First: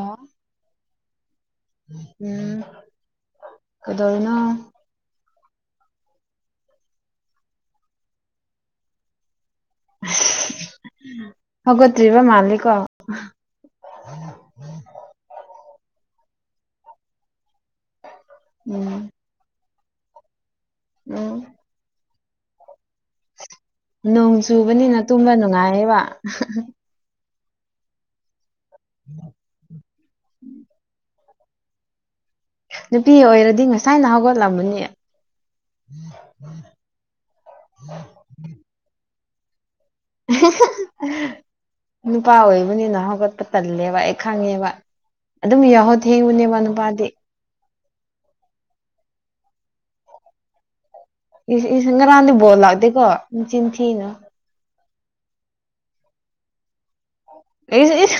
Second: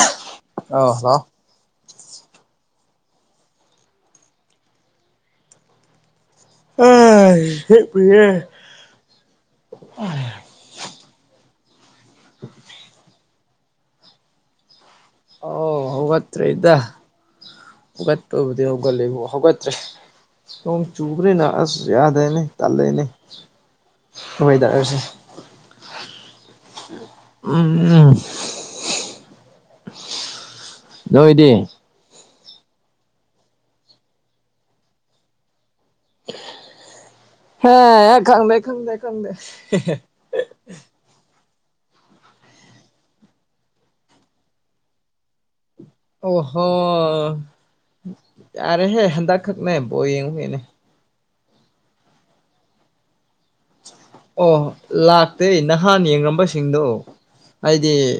ꯑꯥ ꯑꯥꯎ ꯍꯜꯂꯣ ꯎꯝ ꯀꯩꯗꯧꯔꯤꯅꯣ ꯑꯥ ꯍꯤꯞꯄꯤꯌꯦ ꯍꯧꯒꯠꯇ꯭ꯔꯤꯕ ꯃꯥꯂꯦꯀꯣ [inaudible] ꯑꯧ ꯍꯧꯒꯠꯇ꯭ꯔꯤꯗ ꯍꯧꯒꯠꯄꯕꯨꯗꯤ ꯎꯝ ꯍꯧꯒꯠꯂꯦꯕꯨ ꯍꯧꯒꯠꯇ꯭ꯔꯦ ꯅꯣꯡ ꯎꯝ ꯆꯨꯕꯅꯤꯅ ꯑꯁ ꯌꯥꯗꯦꯅꯦ ꯇꯥꯜꯂꯦꯅꯦ ꯅꯣꯡ ꯆꯨꯕꯅꯤꯅ ꯇꯨꯝꯕ ꯅꯨꯡꯉꯥꯏꯌꯦꯕ ꯎꯝ [inaudible] ꯅꯣꯏꯗꯤ ꯅꯨꯄꯤ ꯑꯣꯏꯔꯗꯤ ꯉꯁꯥꯏꯅ ꯍꯧꯒꯠꯂꯝꯃꯅꯤ ꯍꯦ ꯈꯪꯗꯦ ꯈꯪꯗꯦ ꯈꯪꯗꯦ [unintelligible] ꯅꯨꯄꯥ ꯑꯣꯏꯕꯅꯤꯅ ꯍꯧꯒꯠꯄ ꯇꯜꯂꯦꯕ ꯑꯩ ꯈꯪꯉꯦꯕ ꯑꯗꯨꯝ ꯌꯥꯍꯧ__ ꯊꯦꯡꯕꯅꯦꯋꯥ ꯑꯣꯍꯣ ꯅꯨꯄꯥꯗꯤ ꯌꯥꯔꯦꯍꯦ ꯍꯟꯗꯛꯈꯛꯅꯦ ꯕꯣꯜ ꯌꯦꯡꯉꯨꯕꯩꯅꯦ ꯏꯁ ꯏꯁ ꯉꯥꯔꯥꯡꯗꯤ ꯕꯣꯜ ꯂꯥꯛꯇꯦꯀꯣ ꯅꯆꯤꯟ ꯊꯤꯅꯨ ꯑꯣ ꯂꯥꯛꯇꯦ ꯅꯍꯥꯟ ꯌꯦꯡꯉꯝꯕꯁꯤꯡꯗꯣ ꯏꯁ ꯍꯥꯏꯗꯤ ꯏꯁ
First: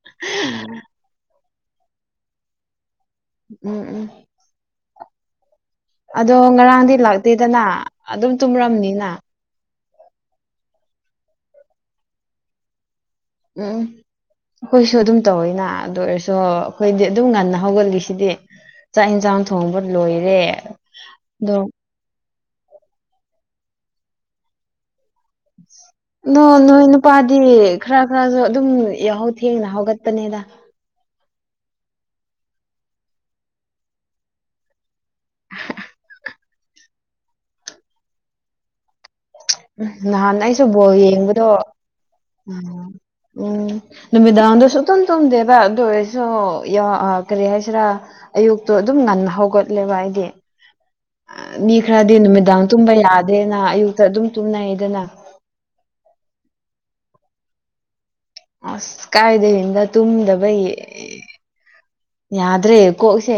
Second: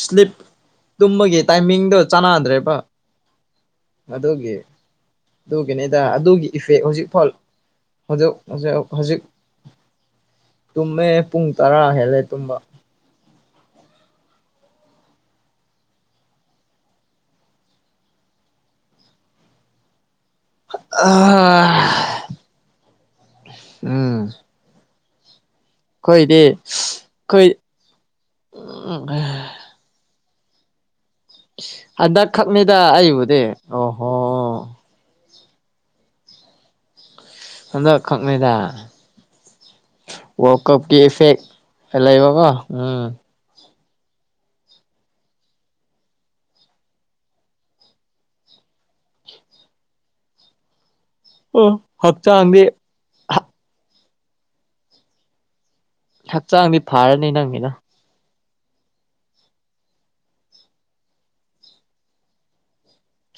ꯁ꯭ꯂꯤꯞ ꯇꯨꯝꯕꯒꯤ ꯇꯥꯏꯃꯤꯡꯗꯣ ꯆꯥꯟꯅꯗ꯭ꯔꯦꯕ ꯎꯝ ꯎꯝ ꯑꯗꯨꯒꯤ ꯑꯗꯨꯒꯤꯅꯤꯗ ꯑꯗꯣ ꯑꯗꯨꯒꯤ ꯏꯐꯦꯛ ꯉꯔꯥꯡꯗꯤ ꯍꯧꯖꯤꯛꯐꯥꯎ ꯂ ꯂꯥꯛꯇꯦꯗꯅ ꯑꯗꯨꯝ ꯍꯧꯖꯤꯛ ꯍꯧꯖꯤꯛ ꯇꯨꯝꯔꯝꯅꯤꯅ ꯍꯧꯖꯤꯛ ꯇꯨꯝꯃꯦ ꯄꯨꯡ ꯇꯔꯥ ꯍꯦꯜꯂꯦ ꯇꯨꯝꯕ ꯎꯝ ꯑꯩꯈꯣꯏꯁꯨ ꯑꯗꯨꯝ ꯇꯧꯋꯤꯅ ꯑꯗꯨ ꯑꯣꯏꯔꯁꯨ ꯑꯩꯈꯣꯏꯗꯤ ꯑꯗꯨꯝ ꯉꯟꯅ ꯍꯧꯒꯠꯂꯤꯁꯤꯗꯤ ꯆꯥꯛ ꯑꯦꯟꯖꯥꯡ ꯊꯣꯡꯕ ꯂꯣꯏꯔꯦ ꯑꯥ ꯑꯗꯣ ꯎꯝ ꯑꯗꯣ ꯑꯩꯈꯣꯏꯗꯤ ꯅꯣꯏ ꯅꯨꯄꯥꯗꯤ ꯑꯩꯈꯣꯏ ꯈꯔ ꯈꯔꯖꯨ ꯑꯗꯨꯝ ꯌꯥꯍꯧ ꯊꯦꯡꯅ ꯍꯧꯒꯠꯄꯅꯤꯗ ꯍꯟꯗꯛ ꯈꯛꯅꯤꯗ ꯑꯩꯕꯨꯗꯤ ꯑꯣꯍꯣ ꯍꯟꯗꯛ ꯈꯛꯅꯤꯗ ꯎꯝ ꯅꯍꯥꯟ ꯋꯥꯜ ꯑꯩꯁꯨ ꯕꯣꯜ ꯀꯞꯀꯤ ꯏꯐꯦꯛ ꯌꯦꯡꯕꯗꯣ ꯈꯥ ꯂꯩꯕꯀꯣ ꯎꯝ ꯎꯝ ꯅꯨꯃꯤꯗꯥꯡꯗꯨ ꯁꯨꯇꯨꯝ ꯇꯨꯝꯗꯦꯕ ꯑꯗꯨ ꯑꯣꯏꯔꯁꯨ ꯌꯥ ꯑꯥ ꯀꯔꯤ ꯍꯥꯏꯁꯤꯔꯥ ꯑꯌꯨꯛꯇꯣ ꯑꯗꯨꯝ ꯉꯟꯅ ꯍꯧꯒꯠꯂꯦꯕ ꯑꯩꯗꯤ ꯑꯣ ꯃꯤ ꯈꯔꯗꯤ ꯅꯨꯃꯤꯗꯥꯡ ꯍꯛꯆꯥꯡꯗꯤ ꯇꯨꯝꯕ ꯌꯥꯗꯦꯅ ꯑꯌꯨꯛꯇ ꯑꯗꯨꯝ ꯇꯨꯝꯅꯩꯗꯅ ꯍꯛꯆꯥꯡꯗꯤ ꯐꯥꯔꯅꯤ ꯅꯪꯒꯤꯅ ꯑꯁ ꯀꯥꯏꯗꯩꯟꯗ ꯇꯨꯝꯗꯕꯩ ꯌꯥꯗ꯭ꯔꯦ ꯀꯣꯛꯁꯦ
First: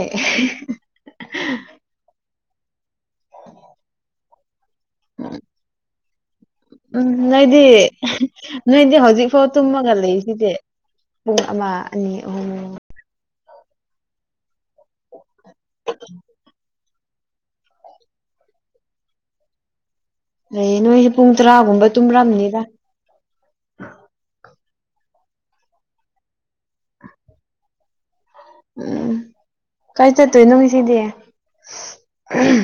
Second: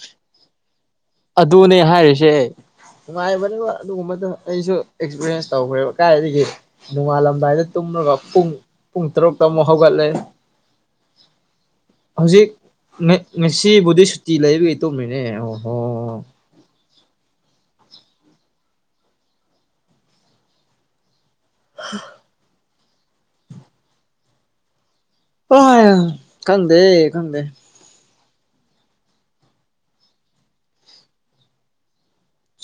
ꯑꯗꯨꯅꯦ ꯍꯥꯏꯔꯤꯁꯦ ꯅꯨꯡꯉꯥꯏꯕꯅꯦꯕ ꯑꯗꯨꯒꯨꯝꯕꯗꯣ ꯑꯩꯁꯨ ꯑꯦꯛꯁꯄꯤꯔꯤꯌꯦꯟꯁ ꯇꯧꯒ꯭ꯔꯦꯕ ꯑꯀꯥꯏꯗꯒꯤ ꯎꯝ ꯅꯣꯏꯗꯤ ꯅꯣꯏꯗꯤ ꯄꯨꯡ ꯍꯧꯖꯤꯛ ꯇꯔꯨꯛꯇ ꯐꯥꯎ ꯑꯃꯨꯛ ꯇꯨꯝꯃꯒ ꯍꯧꯒꯠꯂꯦ ꯂꯩꯁꯤꯗꯤ ꯄꯨꯡ ꯑꯃ ꯑꯅꯤ ꯑꯍꯨꯝ ꯃꯦꯛ ꯉꯁꯤꯕꯨꯗꯤ ꯁꯨꯇꯤ ꯂꯩꯕꯒꯤ ꯇꯨꯝꯃꯤꯅꯦ ꯑꯣ ꯍꯣ ꯅꯩꯌꯦ ꯅꯣꯏꯖꯨ ꯄꯨꯡ ꯇꯔꯥꯒꯨꯝꯕ ꯇꯨꯝꯔꯝꯅꯤꯗ ꯑꯣꯍꯥꯏ ꯈꯪꯗꯦ ꯈꯪꯗꯦ ꯎꯝ ꯀꯥꯏ ꯆꯠꯇꯣꯏꯅꯣ ꯉꯁꯤꯗꯤ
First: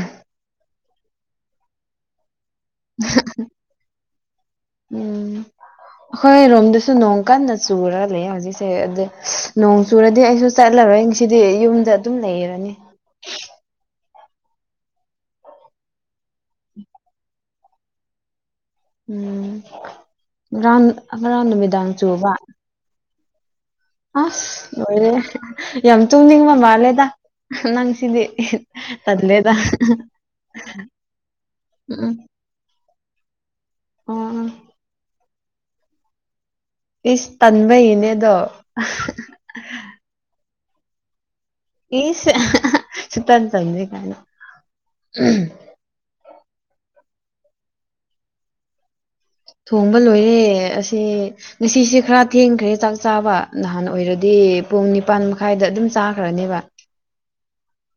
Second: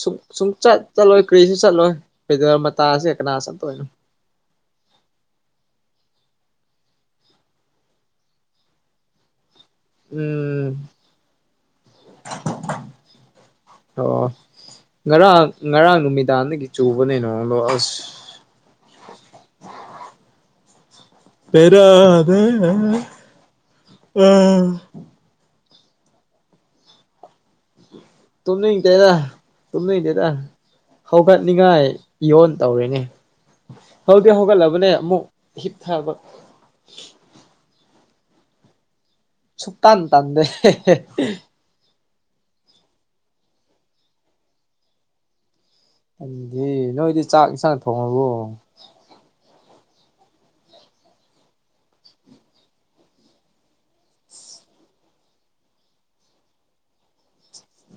ꯁꯨꯡ ꯁꯨꯡꯆꯠ ꯆꯠꯂꯣꯏ ꯀꯔꯤꯁꯨ ꯆꯠꯂꯣꯏ ꯄꯦꯗꯔ ꯃꯇꯥꯁꯦ ꯀꯅꯥ ꯆꯠꯇꯣꯏꯅꯣ ꯎꯝ ꯑꯈꯣꯏꯔꯣꯝꯗꯁꯨ ꯅꯣꯡ ꯀꯟꯅ ꯆꯨꯔ ꯂꯩ ꯍꯧꯖꯤꯛꯁꯦ ꯑꯗꯨ ꯅꯣꯡ__ ꯆꯨꯔꯗꯤ ꯑꯩꯁꯨ ꯎꯝ ꯆꯠꯂꯔꯣꯏ ꯉꯁꯤꯗꯤ ꯌꯨꯝꯗ ꯑꯗꯨꯝ ꯂꯩꯔꯅꯤ ꯑꯣ ꯉꯔꯥꯡ ꯉꯔꯥꯡ ꯅꯨꯃꯤꯗꯥꯡꯗꯒꯤ ꯆꯨꯕꯅꯦ ꯅꯣꯡꯂꯣ ꯑꯁ ꯎꯝ ꯉꯔꯥꯟ ꯉꯔꯥꯡ ꯅꯨꯃꯤꯗꯥꯡ ꯆꯨꯕ ꯎꯝꯎꯝ ꯑꯁ ꯂꯣꯏꯔꯦ ꯌꯥꯝ ꯇꯨꯅꯤꯡꯕ ꯃꯥꯜꯂꯦꯗ ꯅꯪꯁꯤꯗꯤ ꯇꯨꯝꯅꯤꯡꯗꯦꯗ ꯇꯜꯂꯦꯗ ꯇꯨꯝꯅꯤꯡꯗꯦꯗ ꯍꯧꯒꯠꯅꯤꯡꯉꯥꯏ ꯎꯝ ꯌꯣꯟ ꯇꯧꯔꯤꯅꯦ ꯍꯧꯗꯤ ꯑꯣ ꯍꯧꯒꯠꯂꯕꯅꯦ ꯑꯃꯨꯛ ꯍꯤꯞꯊꯥꯕ ꯏꯁ ꯇꯟꯕꯩꯅꯦ ꯑꯗꯣ ꯁꯨꯛꯇꯟ ꯇꯟꯗꯦ ꯏꯁ ꯁꯨꯛꯇꯟ ꯇꯟꯗꯦ ꯀꯥꯏꯅ ꯈꯪꯗꯤꯌꯦ ꯅꯣꯏꯗꯤ ꯆꯥꯛ ꯆꯥꯛ ꯊꯣꯡꯉꯕꯣ ꯊꯣꯡꯕ ꯂꯣꯏꯔꯦ ꯑꯁꯤ ꯉꯁꯤꯁꯦ ꯈꯔ ꯊꯦꯡꯈ꯭ꯔꯦ ꯆꯥꯛ ꯆꯥꯕ ꯅꯍꯥꯟ ꯑꯣꯏꯔꯗꯤ ꯄꯨꯡ ꯅꯤꯄꯥꯟ ꯃꯈꯥꯏꯗ ꯑꯗꯨꯝ ꯆꯥꯈ꯭ꯔꯅꯦꯕ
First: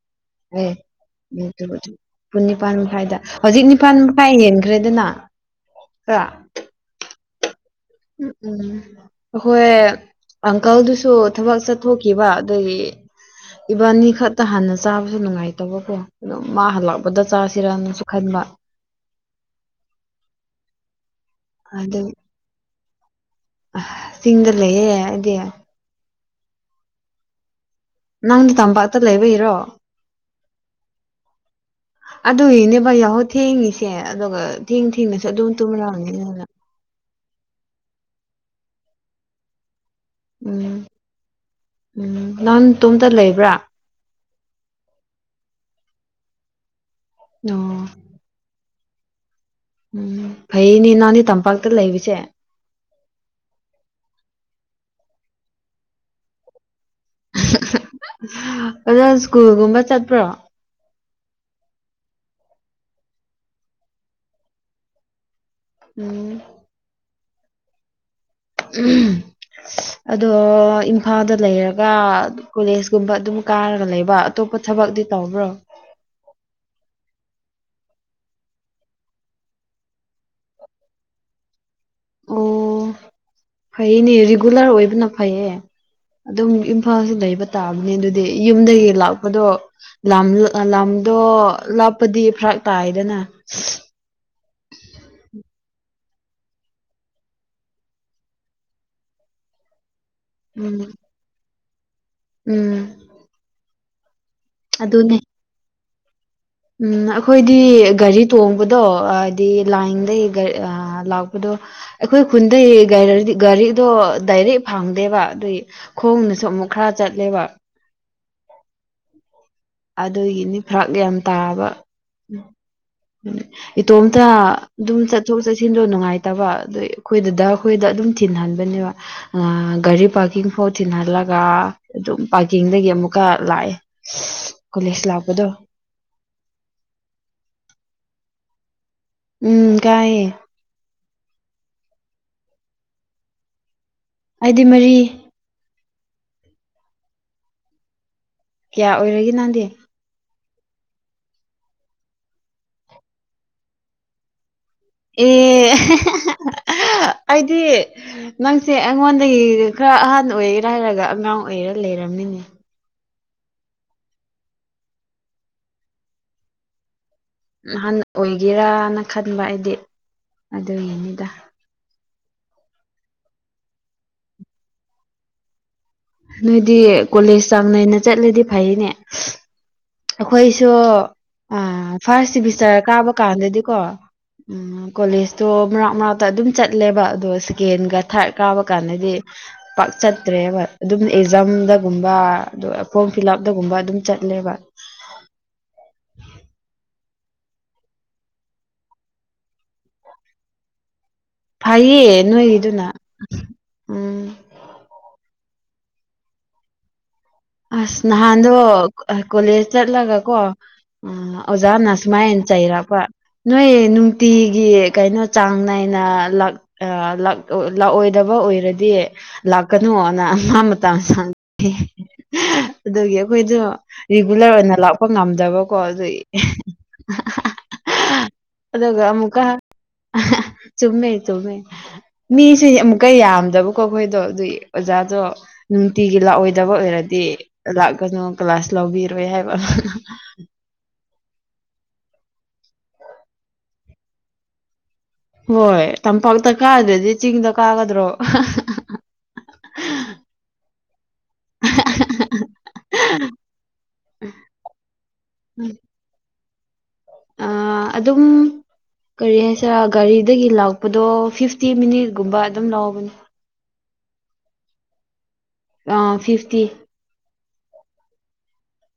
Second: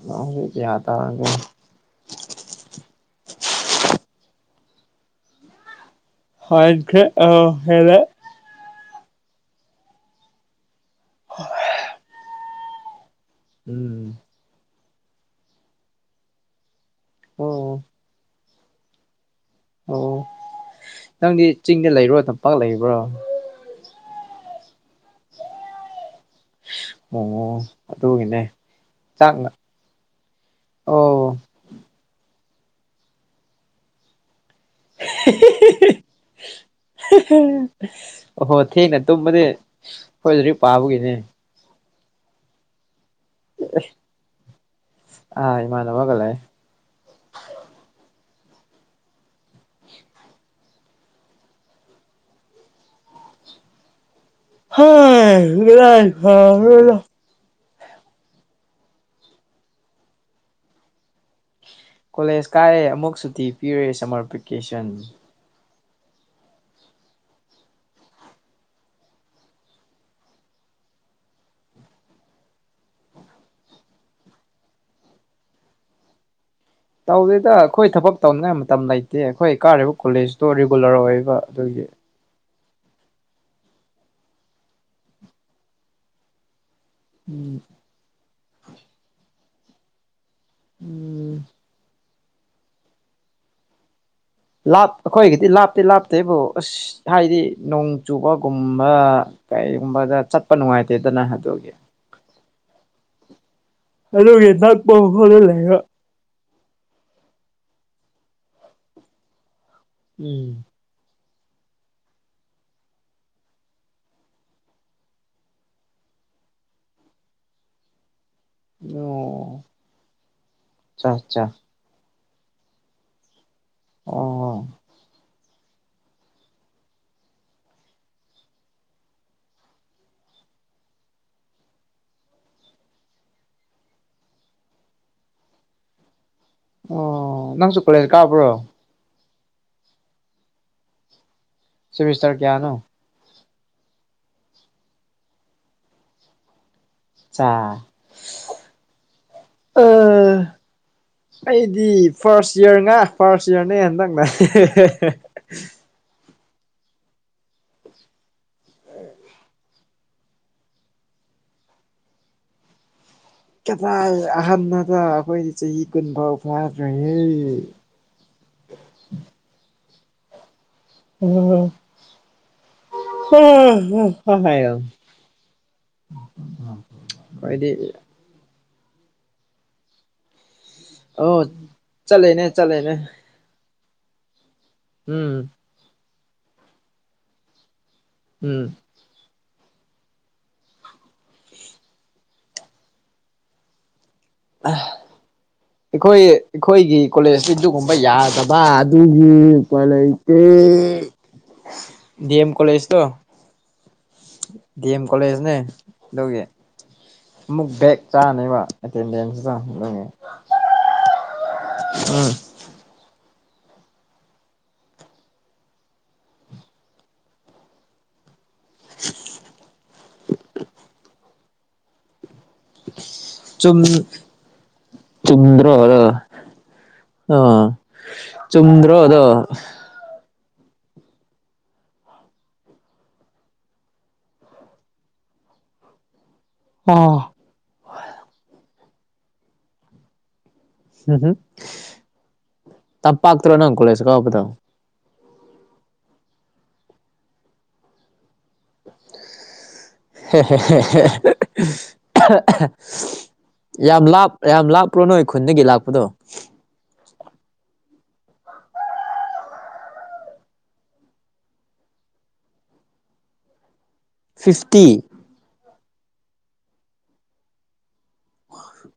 ꯅꯍꯥꯟꯃꯨꯛ ꯌꯥ ꯇꯥꯔꯗꯤ ꯆꯥꯕꯗꯨ ꯄꯨꯡ ꯅꯤꯄꯥꯜ ꯃꯈꯥꯏꯗ ꯍꯧꯖꯤꯛ ꯅꯤꯄꯥꯜ ꯃꯈꯥꯏ ꯍꯦꯟꯈ꯭ꯔꯦꯗꯅ ꯈꯔ ꯍꯦꯟꯈ꯭ꯔꯦ ꯑꯥ ꯍꯦꯜꯂꯦ ꯎꯝ ꯎꯝ ꯑꯈꯣꯏ ꯑꯪꯀꯜꯗꯨꯁꯨ ꯊꯕꯛ ꯆꯠꯊꯣꯛꯈꯤꯕ ꯑꯗꯨꯒꯤ ꯎꯝ ꯏꯕꯥꯅꯤ ꯈꯛꯇ ꯍꯥꯟꯅ ꯆꯥꯕꯁꯨ ꯅꯨꯡꯉꯥꯏꯇꯕꯀꯣ ꯑꯗꯣ ꯃꯥ ꯍꯜꯂꯛ ꯄꯗ ꯑꯣ ꯆꯥꯁꯤꯔꯅꯁꯨ ꯈꯟꯕ ꯑꯣ ꯅꯪꯗꯤ ꯆꯤꯡꯗ ꯑꯗꯨ ꯂꯩꯕ꯭ꯔꯣ ꯇꯝꯄꯥꯛ ꯂꯩꯕ꯭ꯔꯣ ꯆꯤꯡꯗ ꯂꯩꯌꯦ ꯑꯩꯗꯤ ꯑꯣ ꯑꯗꯨꯒꯤꯅꯦ ꯅꯪꯗꯤ ꯇꯝꯄꯥꯛꯇ ꯆꯥꯛ ꯂꯩꯕꯩꯔꯣ ꯑꯣ ꯑꯗꯨꯒꯤꯅꯦꯕ ꯌꯥꯍꯧ ꯊꯦꯡꯉꯤꯁꯦ ꯑꯗꯨꯒ ꯊꯦꯡ ꯊꯦꯡꯅꯁꯨ ꯑꯗꯨꯝ ꯇꯨꯝꯔꯝꯅꯤꯗ ꯅꯪ ꯑꯣꯍꯣ ꯊꯦꯡꯅ ꯇꯨꯝꯕꯗꯤ ꯈꯣꯏ ꯂꯥꯏꯔꯤꯛ ꯎꯝ ꯄꯥꯕꯒꯤꯅꯦ ꯎꯝ ꯅꯪ ꯇꯣꯝꯇ ꯂꯩꯕ꯭ꯔꯥ ꯑꯁ ꯑꯥ ꯏꯃꯥꯟꯅꯕꯒ ꯂꯩ ꯅꯣ ꯎꯝ ꯐꯩꯌꯦꯅꯦ ꯅꯪꯗꯤ ꯇꯝꯄꯥꯛꯇ ꯂꯩꯕꯁꯦ ꯍꯥꯏ ꯀꯗꯥꯏ ꯐꯕꯅꯣꯗꯥ ꯑꯗꯣ ꯁ꯭ꯀꯨꯜꯒꯨꯝꯕ ꯆꯠꯄ꯭ꯔꯣ ꯀꯣꯂꯦꯖ ꯀꯥꯏꯌꯦ ꯑꯃꯨꯛ ꯁꯨꯇꯤ ꯄꯤꯔꯦ ꯁꯝꯃꯔ ꯚꯦꯀꯦꯁꯟ ꯎꯝ ꯑꯗꯣ ꯏꯝꯐꯥꯜꯗ ꯂꯩꯔꯒ ꯀꯣꯂꯦꯖꯀꯨꯝꯕ ꯑꯗꯨꯝ ꯀꯥꯔꯒ ꯂꯩꯕ ꯑꯇꯣꯞꯄ ꯊꯕꯛꯇꯤ ꯇꯧꯕ꯭ꯔꯣ ꯇꯧꯗꯦꯗꯥ ꯑꯈꯣꯏ ꯊꯕꯛ ꯇꯧꯅꯤꯡꯉꯥꯏ ꯃꯇꯝ ꯂꯩꯇꯦ ꯑꯩꯈꯣꯏ ꯀꯥꯔꯤꯕ ꯀꯣꯂꯦꯖꯇꯣ ꯔꯤꯒꯨꯂꯔ ꯑꯣꯏꯕ ꯑꯗꯨꯒꯤ ꯑꯣ ꯐꯩꯅꯦ ꯔꯤꯒꯨꯂꯔ ꯑꯣꯏꯕꯅ ꯐꯩꯌꯦ ꯑꯗꯨꯝ ꯏꯝ ꯐꯥꯜꯁꯨ ꯂꯩꯕ ꯎꯝ ꯇꯥꯕꯅꯤ ꯑꯗꯨꯗꯤ ꯌꯨꯝꯗꯒꯤ ꯂꯥꯛꯄꯗꯣ ꯂꯥꯝ ꯂꯝꯗꯣ ꯎꯝ ꯂꯥꯞꯄꯗꯤ ꯐꯔꯛ ꯇꯥꯏꯗꯅ ꯂꯥꯞ ꯑꯩꯈꯣꯏꯒꯤꯗꯤ ꯂꯥꯞꯇꯤ ꯂꯥꯞꯇꯦꯕꯨ ꯑꯁ ꯍꯥꯏꯗꯤ ꯅꯣꯡ ꯆꯨꯕꯒꯨꯝꯕ ꯀꯩꯒꯨꯝꯕꯗ ꯆꯠꯄ ꯎꯝ ꯅꯨꯡꯉꯥꯏꯇꯦꯗꯅ ꯑꯗꯨꯒꯤ ꯎꯝ ꯑꯗꯨꯒꯤ ꯅꯛꯄ ꯑꯗꯨꯅꯦ ꯃꯐꯝꯗ ꯂꯩꯕ ꯎꯝ ꯑꯈꯣꯏꯗꯤ ꯒꯥꯔꯤ ꯇꯣꯡꯕꯗꯣ ꯑꯗꯤ ꯂꯥꯏꯟꯗꯩ ꯒꯥ ꯎꯝ ꯑ ꯂꯥꯛ ꯄꯗꯣ ꯑꯩꯈꯣꯏ ꯈꯨꯟꯗꯩ ꯒꯥꯏꯔꯤ ꯒꯥꯔꯤꯗꯣ ꯗꯥꯏꯔꯦꯛ ꯐꯪꯗꯦꯕ ꯑꯗꯨꯏ ꯈꯣꯡꯅ ꯁꯨ ꯑꯃꯨꯛ ꯈꯔ ꯆꯠꯂꯦꯕ ꯑꯣ ꯑꯗꯨꯒꯤꯅꯤ ꯐꯔꯛ ꯑꯆꯥ ꯌꯥꯝ ꯑꯆꯥ ꯇꯥꯕ ꯏꯇꯣꯝꯇ ꯑꯣ ꯑꯗꯨꯝ ꯆꯠꯊꯣꯛ ꯆꯠꯁꯤꯟꯗꯣ ꯅꯨꯡꯉꯥꯏꯇꯕ ꯑꯗꯨꯏ ꯑꯩꯈꯣꯏ ꯗꯥꯗꯥ ꯈꯣꯏꯗ ꯑꯗꯨꯝ ꯊꯤꯟꯍꯟꯕꯅꯦꯕ ꯑ ꯒꯥꯔꯤ ꯄꯥꯔꯀꯤꯡ ꯐꯥꯎ ꯊꯤꯍꯜꯂꯒ ꯑꯗꯨꯝ ꯄꯥꯔꯀꯤꯡꯗꯒꯤ ꯑꯃꯨꯛꯀ ꯂꯥꯛꯑꯦ ꯀꯣꯂꯦꯁ ꯂꯥꯛꯄꯗꯣ ꯑꯣ ꯅꯪꯁꯨ ꯀꯣꯂꯦꯖ ꯀꯥꯕ꯭ꯔꯣ ꯎꯝ ꯀꯥꯏꯌꯦ ꯁꯦꯃꯤꯁꯇꯔ ꯀꯌꯥꯅꯣ ꯑꯩꯗꯤ ꯃꯔꯤ ꯆꯥ ꯀꯌꯥ ꯑꯣꯏꯔꯒꯦ ꯅꯪꯗꯤ ꯑꯥ ꯑꯩꯗꯤ ꯐꯥꯔꯁ ꯏꯌꯥꯔ ꯉꯥ ꯐꯥꯔꯁ ꯏꯌꯥꯔꯅꯦ ꯅꯪꯅꯥ ꯑꯦ ꯑꯩꯗꯤ ꯅꯪꯁꯦ ꯑꯩꯉꯣꯟꯗꯒꯤ ꯈꯔ ꯑꯍꯥꯟ ꯑꯣꯏꯔꯤꯔꯥ ꯍꯥꯏꯔꯒ ꯑꯉꯥꯡ ꯑꯣꯏꯔ ꯂꯩꯔꯝꯃꯤꯅꯦ ꯀꯗꯥꯥꯏ ꯑꯍꯟꯅꯣꯗ ꯑꯩꯈꯣꯏꯗꯤ ꯆꯍꯤ ꯀꯨꯟꯐꯥꯎ ꯐꯥꯗ꯭ꯔꯤꯌꯦ ꯑꯍꯥꯟ ꯑꯣꯏꯒꯦꯔꯅ ꯈꯟꯕ ꯑꯩꯗꯤ ꯑꯗꯨꯒꯤꯅꯦ [unintelligible] ꯅꯣꯏꯗꯤ ꯀꯣꯂꯦꯖ ꯆꯥꯡ ꯅꯥꯏꯅ ꯆꯠꯂꯗꯤ ꯐꯩꯅꯦ ꯑꯩꯈꯣꯏꯁꯨ ꯑꯣ ꯑ ꯐꯥꯔꯁ ꯆꯠꯂꯦꯅꯦ ꯁꯤꯕꯤꯁꯇꯔ ꯆꯠꯂꯦꯅꯦ ꯀꯥꯕ ꯀꯥꯟꯗꯗꯤꯀꯣ ꯎꯝ ꯎꯝ ꯀꯣꯂꯦꯖꯇꯣ ꯃꯔꯛ ꯃꯔꯛꯇ ꯑꯗꯨꯝ ꯆꯠꯂꯦꯕ ꯑꯗꯣ ꯁꯦꯀꯦꯟꯒ ꯊꯥꯔꯠ ꯀꯥꯕ ꯎꯝ ꯀꯥꯟꯗꯗꯤ ꯄꯥꯛ ꯆꯠꯇ꯭ꯔꯦꯕ ꯑꯗꯨꯝ ꯑꯦꯛꯖꯥꯝꯗꯒꯨꯝꯕ ꯑꯗꯨ ꯐꯣꯔꯝ ꯐꯤꯜ ꯑꯞꯇꯒꯨꯝꯕ ꯑꯗꯨꯝ ꯆꯠꯂꯦꯕ ꯑꯥ ꯑꯩꯈꯣꯏ ꯑꯩꯈꯣꯏꯒꯤ ꯀꯣꯂꯦꯖꯇꯤ ꯑꯗꯨꯒꯨꯝꯕ ꯌꯥꯗꯕ ꯑꯗꯨꯒꯤ ꯎꯄꯥꯏ ꯂꯩ ꯇꯦ ꯐꯩꯌꯦ ꯅꯣꯏꯒꯤꯗꯨꯅ ꯎꯝ ꯗꯤ ꯑꯦꯝ ꯀꯣꯂꯦꯖꯅꯦ ꯑꯗꯨꯒꯤ ꯑꯃꯨꯛ [inaudible] ꯕꯦꯛ ꯑꯁ ꯅꯍꯥꯟꯗꯣ ꯆꯥꯅꯦꯕ ꯑꯦꯇꯦꯟꯗꯦꯟꯁꯇ ꯀꯣꯂꯦꯖ ꯑꯗꯨꯒꯤ ꯆꯠꯂꯒꯀꯣ ꯑ ꯑꯣꯖꯥꯅ ꯎꯝ ꯁꯨꯃꯥꯏꯅ ꯆꯩꯔꯛꯄ ꯅꯣꯏ ꯅꯨꯡꯇꯤꯒꯤ ꯀꯩꯅꯣ ꯆꯥꯡ ꯅꯥꯏꯅ ꯂꯥꯛ ꯑꯥ ꯂꯥꯛ ꯂꯥꯛꯑꯣꯏꯗꯕ ꯑꯣꯏ ꯔꯗꯤ ꯂꯥꯛꯀꯅꯨꯅ ꯃꯥ ꯃꯇꯝ ꯁꯥꯡ ꯑꯗꯨꯒꯤ ꯑꯩꯈꯣꯏꯗꯣ ꯆꯨꯝ ꯔꯤꯒꯨꯂꯔ ꯑꯣꯏꯅ ꯂꯥꯛꯄ ꯉꯝꯗꯕꯀꯣ ꯑꯗꯨꯏ ꯑ ꯆꯨꯝꯗ꯭ꯔꯣ ꯑꯗꯣ ꯑꯃꯨꯛꯀ ꯆꯨꯝꯃꯦ ꯆꯨꯝꯃꯦ ꯃꯤꯁꯦ ꯑꯃꯨꯛꯀ ꯌꯥꯝꯗꯕꯀꯣ ꯑꯩꯈꯣꯏꯗꯣ ꯑꯗꯨꯏ ꯑꯣꯖꯥꯗꯣ ꯅꯨꯡꯇꯤꯒꯤ ꯂꯥꯛꯑꯣꯏꯗꯕ ꯑꯣꯏꯔꯗꯤ ꯑꯥ ꯂꯥꯛꯀꯅꯣ ꯀ꯭ꯂꯥꯁ ꯂꯧꯕꯤꯔꯣꯏ ꯍꯥꯏꯕ ꯍꯨꯝꯍꯨꯝ ꯇꯝꯄꯥꯛꯇꯔꯣ ꯅꯪ ꯀꯣꯂꯦꯖ ꯀꯥꯕꯗꯣ ꯍꯣꯏ ꯇꯝꯄꯥꯛꯇ ꯀꯥꯗ꯭ꯔꯗꯤ ꯆꯤꯡꯗ ꯀꯥꯒꯗ꯭ꯔꯣ ꯍꯦ ꯍꯦ ꯍꯦ ꯍꯦ ꯌꯥꯝ ꯂꯥꯞ ꯌꯥꯝ ꯂꯥꯞꯄ꯭ꯔꯣ ꯅꯣꯏ ꯈꯨꯟꯗꯒꯤ ꯂꯥꯛꯄꯗꯣ ꯑ ꯑꯗꯨꯝ ꯀꯔꯤ ꯍꯥꯏꯁꯤꯔ ꯒꯥꯔꯤꯗꯒꯤ ꯂꯥꯛꯄꯗꯣ ꯐꯤꯐꯇꯤ ꯃꯤꯅꯤꯠꯒꯨꯝꯕ ꯑꯗꯨꯝ ꯂꯧꯕꯅꯦ ꯐꯤꯐꯇꯤ ꯑꯥ ꯐꯤꯐꯇꯤ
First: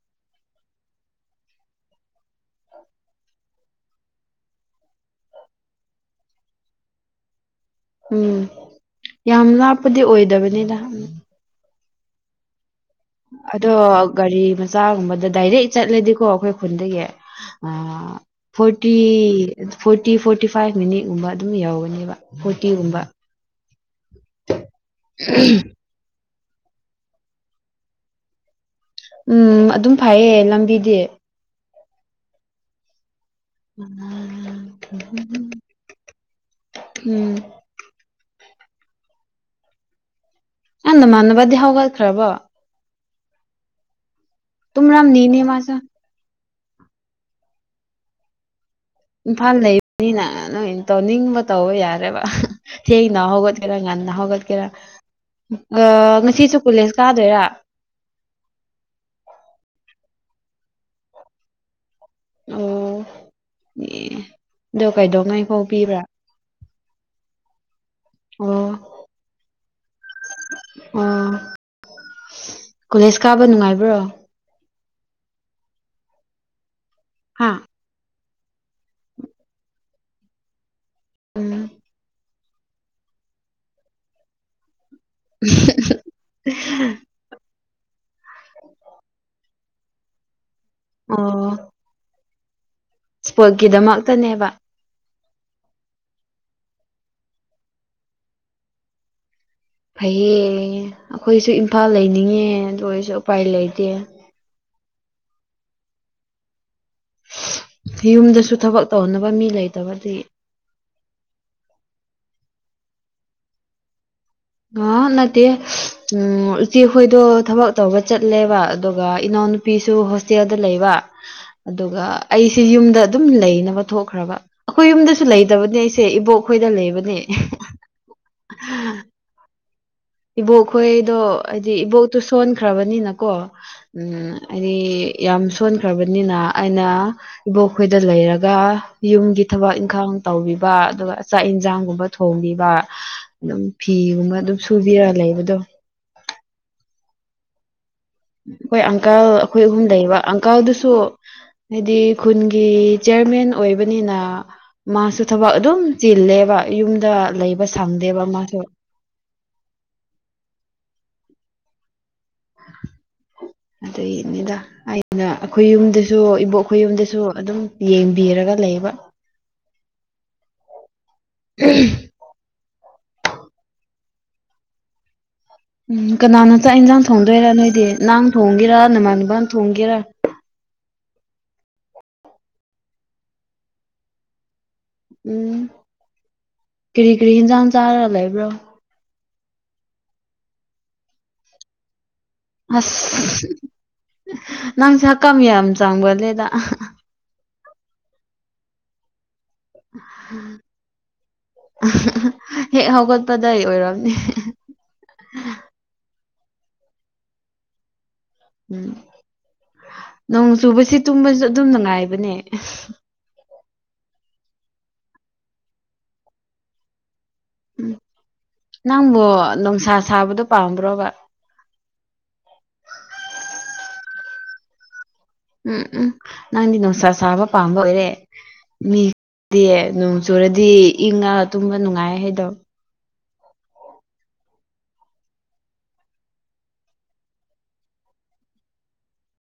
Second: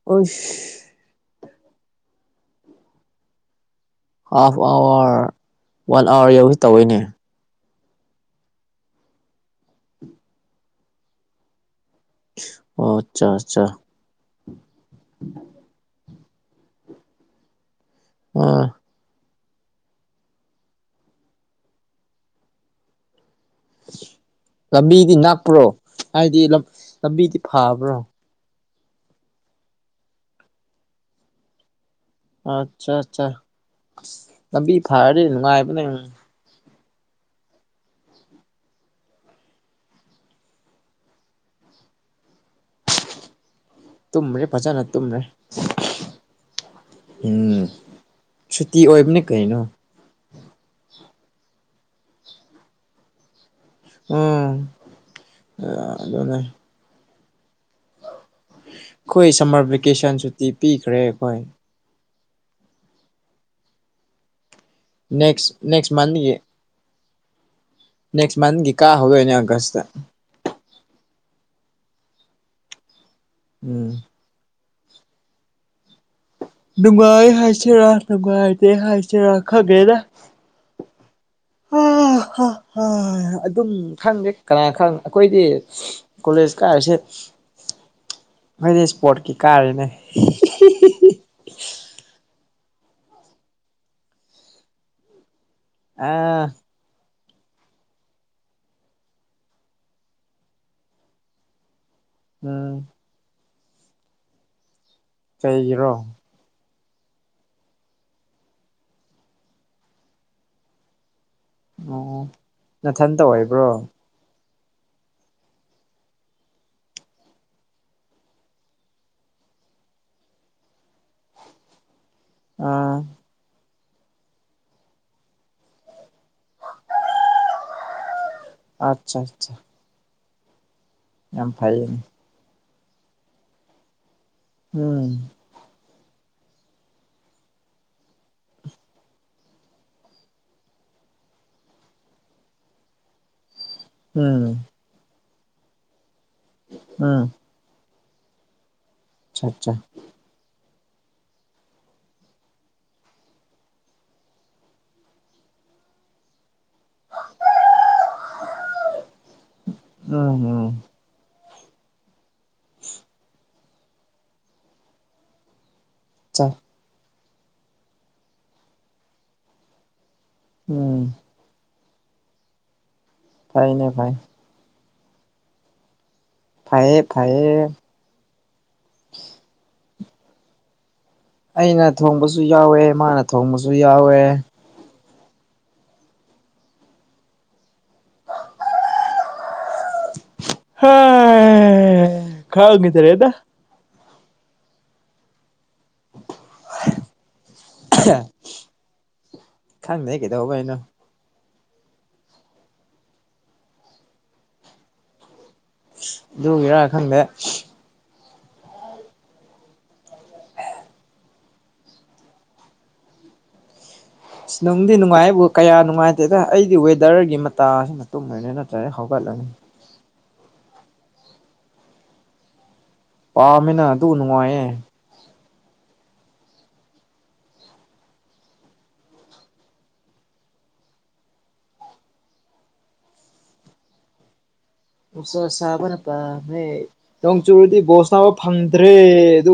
ꯑꯣꯁ ꯑꯥꯐ ꯑꯋꯥꯔ ꯋꯥꯟ ꯑꯋꯥꯔ ꯌꯧꯒꯦ ꯇꯧꯋꯦꯅꯦ ꯎꯝ ꯌꯥꯝ ꯂꯥꯞꯄꯗꯤ ꯑꯣꯏꯗꯕꯅꯤꯗ ꯑꯣ ꯑꯠꯆꯥ ꯑꯠꯆꯥ ꯑꯗꯣ ꯒꯥꯔꯤ ꯃꯆꯥꯒꯨꯝꯕꯗ ꯗꯥꯏꯔꯦꯛ ꯆꯠꯂꯗꯤꯀꯣ ꯑꯩꯈꯣꯏ ꯈꯨꯟꯗꯒꯤ ꯑꯥ ꯑꯥ food T forty forty five ꯃꯤꯅꯤꯠꯒꯨꯝꯕ ꯑꯗꯨꯝ ꯌꯧꯒꯅꯤꯕ ꯐꯣꯔꯇꯤꯒꯨꯝꯕ ꯂꯝꯕꯤꯗꯤ ꯅꯛꯄ꯭ꯔꯣ ꯍꯥꯏꯗꯤ ꯂꯝ ꯂꯝꯕꯤꯗꯤ ꯐꯕ꯭ꯔꯥ ꯎꯝ ꯑꯗꯨꯝ ꯐꯩꯌꯦ ꯂꯝꯕꯤꯗꯤ ꯑꯠꯆꯥ ꯑꯠꯆꯥ ꯂꯝꯕꯤ ꯐꯔꯗꯤ ꯅꯨꯡꯉꯥꯏꯕꯅꯦ ꯎꯝ ꯅꯪ ꯅꯃꯥꯟꯅꯕꯗꯤ ꯍꯧꯒꯠꯈ꯭ꯔꯕꯣ ꯇꯨꯝꯔꯤꯞ ꯇꯨꯝꯔꯝꯅꯤꯅꯦ ꯃꯥꯁꯨ ꯎꯝ ꯁꯨꯇꯤ ꯑꯣꯏꯕꯅꯦ ꯀꯩꯅꯣ ꯅꯤꯅ ꯅꯣꯏ ꯇꯧꯅꯤꯡꯕ ꯇꯧꯕ ꯌꯥꯔꯦꯕ ꯊꯦꯡꯅ ꯍꯧꯒꯠ ꯈꯔ ꯉꯟꯅ ꯎꯝ ꯍꯧꯒꯠꯀꯦꯔ ꯒꯥ ꯑꯗꯨꯅꯦ ꯉꯁꯤꯁꯨ ꯀꯨꯂꯦꯁ ꯀꯥꯗꯣꯏꯔ ꯑꯩꯈꯣꯏ ꯁꯝꯃꯔ ꯚꯦꯀꯦꯁꯟ ꯁꯨꯇꯤ ꯄꯤꯈ꯭ꯔꯦ ꯑꯩꯈꯣꯏ ꯑꯣ ꯑꯦ ꯑꯗꯣ ꯀꯩꯗꯧꯉꯩ ꯅꯦꯛꯁ ꯐꯥꯎ ꯅꯦꯛꯁ ꯄꯤꯕ꯭ꯔꯥ ꯃꯟꯒꯤ ꯅꯦꯛꯁ ꯑꯣ ꯃꯟꯒꯤ ꯀꯥ ꯍꯧꯗꯣꯏꯅꯣ ꯑꯒꯁꯇ ꯑꯣ ꯀꯣꯂꯦꯖ ꯀꯥꯕ ꯎꯝ ꯅꯨꯡꯉꯥꯏꯕ꯭ꯔꯣ ꯅꯨꯡꯉꯥꯏ ꯍꯥ ꯍꯥꯏꯁꯔꯥ ꯅꯨꯡꯉꯥꯏꯇꯦ ꯍꯥꯏꯁꯤꯔ ꯈꯪꯗꯦꯗ ꯎꯝ ꯍꯥ ꯍꯥ ꯍꯥ ꯑꯗꯨꯝ ꯈꯪꯗꯦ ꯀꯅꯥ ꯈꯪ ꯑꯩꯈꯣꯏꯗꯤ ꯀꯣꯂꯦꯖ ꯀꯥꯔꯤꯁꯦ ꯈꯣꯏꯗꯤ ꯁ꯭ꯄꯣꯔꯠꯀꯤ ꯀꯥꯔꯤꯅꯦ ꯑꯣ ꯁ꯭ꯄꯣꯔꯠꯀꯤꯗꯃꯛꯇꯅꯦꯕ ꯑꯥ ꯐꯩꯌꯦ ꯑꯩꯈꯣꯏꯁꯨ ꯏꯝꯐꯥꯜ ꯂꯩꯅꯤꯡꯉꯦ ꯑꯗꯨ ꯎꯝ ꯑꯣꯏꯔꯁꯨ ꯎꯄꯥꯏ ꯂꯩꯇꯦ ꯀꯩꯒꯤꯔꯣ ꯌꯨꯝꯗꯁꯨ ꯊꯕꯛ ꯇꯧꯅꯕ ꯃꯤ ꯂꯩꯇꯕ ꯗꯨꯒꯤ ꯑꯣ ꯅꯊꯟꯇ ꯑꯣꯏꯕ꯭ꯔꯣ ꯉꯦ ꯅꯠꯇꯦ ꯎꯝ ꯏꯆꯦꯈꯣꯏꯗꯣ ꯊꯕꯛ ꯇꯧꯕ ꯆꯠꯂꯦꯕ ꯑꯗꯨꯒ ꯏꯅꯥꯎꯅꯨꯞ ꯄꯤꯁꯨ ꯍꯣꯁꯇꯦꯜꯗ ꯂꯩꯕ ꯑꯗꯨꯒ ꯑꯩꯁꯤ ꯌꯨꯝꯗ ꯑꯥ ꯑꯗꯨꯝ ꯂꯩꯅꯕ ꯊꯣꯛꯈ꯭ꯔꯕ ꯑꯩꯈꯣꯏ ꯌꯨꯝꯗꯁꯨ ꯂꯩꯇꯕꯅꯦ ꯑꯩꯁꯦ ꯏꯕꯣꯛ ꯈꯣꯏꯗ ꯂꯩꯕꯅꯦ ꯑꯠꯆꯥꯆꯥ ꯏꯕꯣꯛꯈꯣꯏꯗꯣ ꯍꯥꯏꯗꯤ ꯐꯩꯌꯦꯅꯦ ꯏꯕꯣꯛꯇꯨ ꯁꯣꯟꯈ꯭ꯔꯕꯅꯤꯅꯀꯣ ꯎꯝ ꯑꯥꯏꯗꯤ ꯎꯝ ꯌꯥꯝ ꯁꯣꯟꯈ꯭ꯔꯕꯅꯤꯅ ꯑꯩꯅ ꯏꯕꯣꯛꯈꯣꯏꯗ ꯂꯩꯔꯒ ꯌꯨꯝꯒꯤ ꯊꯕꯛ ꯏꯪꯈꯥꯡ ꯇꯧꯕꯤꯕ ꯑꯗꯨꯒ ꯆꯥꯛ ꯏꯟꯖꯥꯡꯒꯨꯝꯕ ꯊꯣꯡꯕꯤꯕ ꯑꯗꯨꯝ ꯐꯤꯒꯨꯝꯕ ꯑꯗꯨꯝ ꯎꯝ ꯁꯨꯕꯤꯔ ꯂꯩꯕꯗꯣ ꯎꯝ ꯑꯩꯈꯣꯏ ꯑꯪꯀꯜ ꯑꯆꯥ ꯑꯩꯈꯣꯏ ꯑꯆꯥ ꯑꯍꯨꯝ ꯂꯩꯕ ꯑꯪꯀꯜꯗꯨꯁꯨ ꯍꯥꯏꯗꯤ ꯈꯨꯟꯒꯤ ꯆꯤꯔꯃꯦꯟ ꯑꯣꯏꯕꯅꯤꯅ ꯃꯥꯁꯨ ꯊꯕꯛ ꯑꯗꯨꯝ ꯆꯤꯜꯂꯦꯕ ꯌꯨꯝꯗ ꯂꯩꯕ ꯁꯪꯗꯦꯕ ꯃꯥꯁꯨ ꯎꯝ ꯎꯝ [inaudible] ꯑꯗꯨꯒꯤꯅꯤꯗ ꯑꯩꯅ ꯑꯈꯣꯏ ꯌꯨꯝꯗꯁꯨ ꯆꯥ ꯏꯕꯣꯛ ꯈꯣꯏ ꯌꯨꯝꯗꯁꯨ ꯑꯗꯨꯝ ꯌꯦꯡꯕꯤꯔꯒ ꯂꯩꯕ ꯎꯝ ꯎꯝ ꯐꯩꯅꯦ ꯐꯩ ꯎꯝ ꯀꯅꯥꯅ ꯆꯥꯛ ꯐꯩꯌꯦ ꯏꯟꯖꯥꯡ ꯊꯣꯡꯗꯣꯏꯔꯥ ꯐꯩꯌꯦ ꯅꯣꯏꯗꯤ ꯅꯪ ꯊꯣꯡꯒꯦꯔꯥ ꯅꯃꯥꯟꯅꯕ ꯊꯣꯡꯒꯦꯔꯥ ꯑꯩꯅ ꯊꯣꯡꯕꯁꯨ ꯌꯥꯎꯋꯦ ꯃꯥꯅ ꯊꯣꯡꯕꯁꯨ ꯌꯥꯎꯋꯦ ꯎꯝ ꯀꯔꯤ ꯀꯔꯤ ꯍꯤꯟꯖꯥꯡ ꯆꯥꯔꯒ ꯂꯩꯕ꯭ꯔꯣ ꯍꯥ ꯈꯪꯒꯤꯗ꯭ꯔꯦꯗ ꯑꯁ ꯅꯪꯁꯦ ꯍꯛꯀꯝ ꯌꯥꯝ ꯆꯪꯕꯂꯤꯗ ꯈꯪꯗꯦ ꯀꯩꯗꯧꯕꯩꯅꯣ ꯍꯦꯛ ꯍꯧꯒꯠꯄꯗꯩ ꯑꯣꯏꯔꯝꯅꯤ ꯗꯨꯒꯤꯔꯥ ꯈꯪꯗꯦ ꯎꯝ ꯅꯣꯡ ꯆꯨꯕꯁꯦ ꯇꯨꯝꯕꯁꯨ ꯑꯗꯨꯝ ꯅꯨꯡꯉꯥꯏꯕꯅꯦ ꯑꯁ ꯅꯨꯡꯗꯤ ꯅꯨꯡꯉꯥꯏꯕꯨ ꯀꯌꯥ ꯅꯨꯡꯉꯥꯏꯇꯦꯗ ꯑꯩꯒꯤ ꯋꯦꯗꯔꯒꯤ ꯃ ꯎꯝ ꯅꯪꯕꯨ ꯅꯨꯡꯁꯥ ꯁꯥꯕꯗꯣ ꯄꯥꯝꯕ꯭ꯔꯣꯕ ꯄꯥꯝꯃꯤꯅ ꯑꯗꯨ ꯅꯨꯡꯉꯥꯏꯌꯦ ꯎꯝ ꯎꯝ ꯅꯪꯗꯤ ꯅꯨꯡꯁꯥ ꯁꯥꯕ ꯄꯥꯝꯕ ꯑꯣꯏꯔꯦ ꯃꯤꯗꯤ ꯅꯣꯡ ꯆꯨꯔꯗꯤ ꯏꯪꯉ ꯇꯨꯝꯕ ꯅꯨꯡꯉꯥꯏ ꯍꯥꯏꯗꯣ ꯅꯨꯡꯁꯥ ꯁꯥꯕꯅ ꯄꯥꯝꯃꯦ ꯅꯣꯡ ꯆꯨꯔꯗꯤ ꯕꯣꯜ ꯁꯥꯅꯥꯕ ꯐꯪꯗ꯭ꯔꯦ ꯑꯗꯨ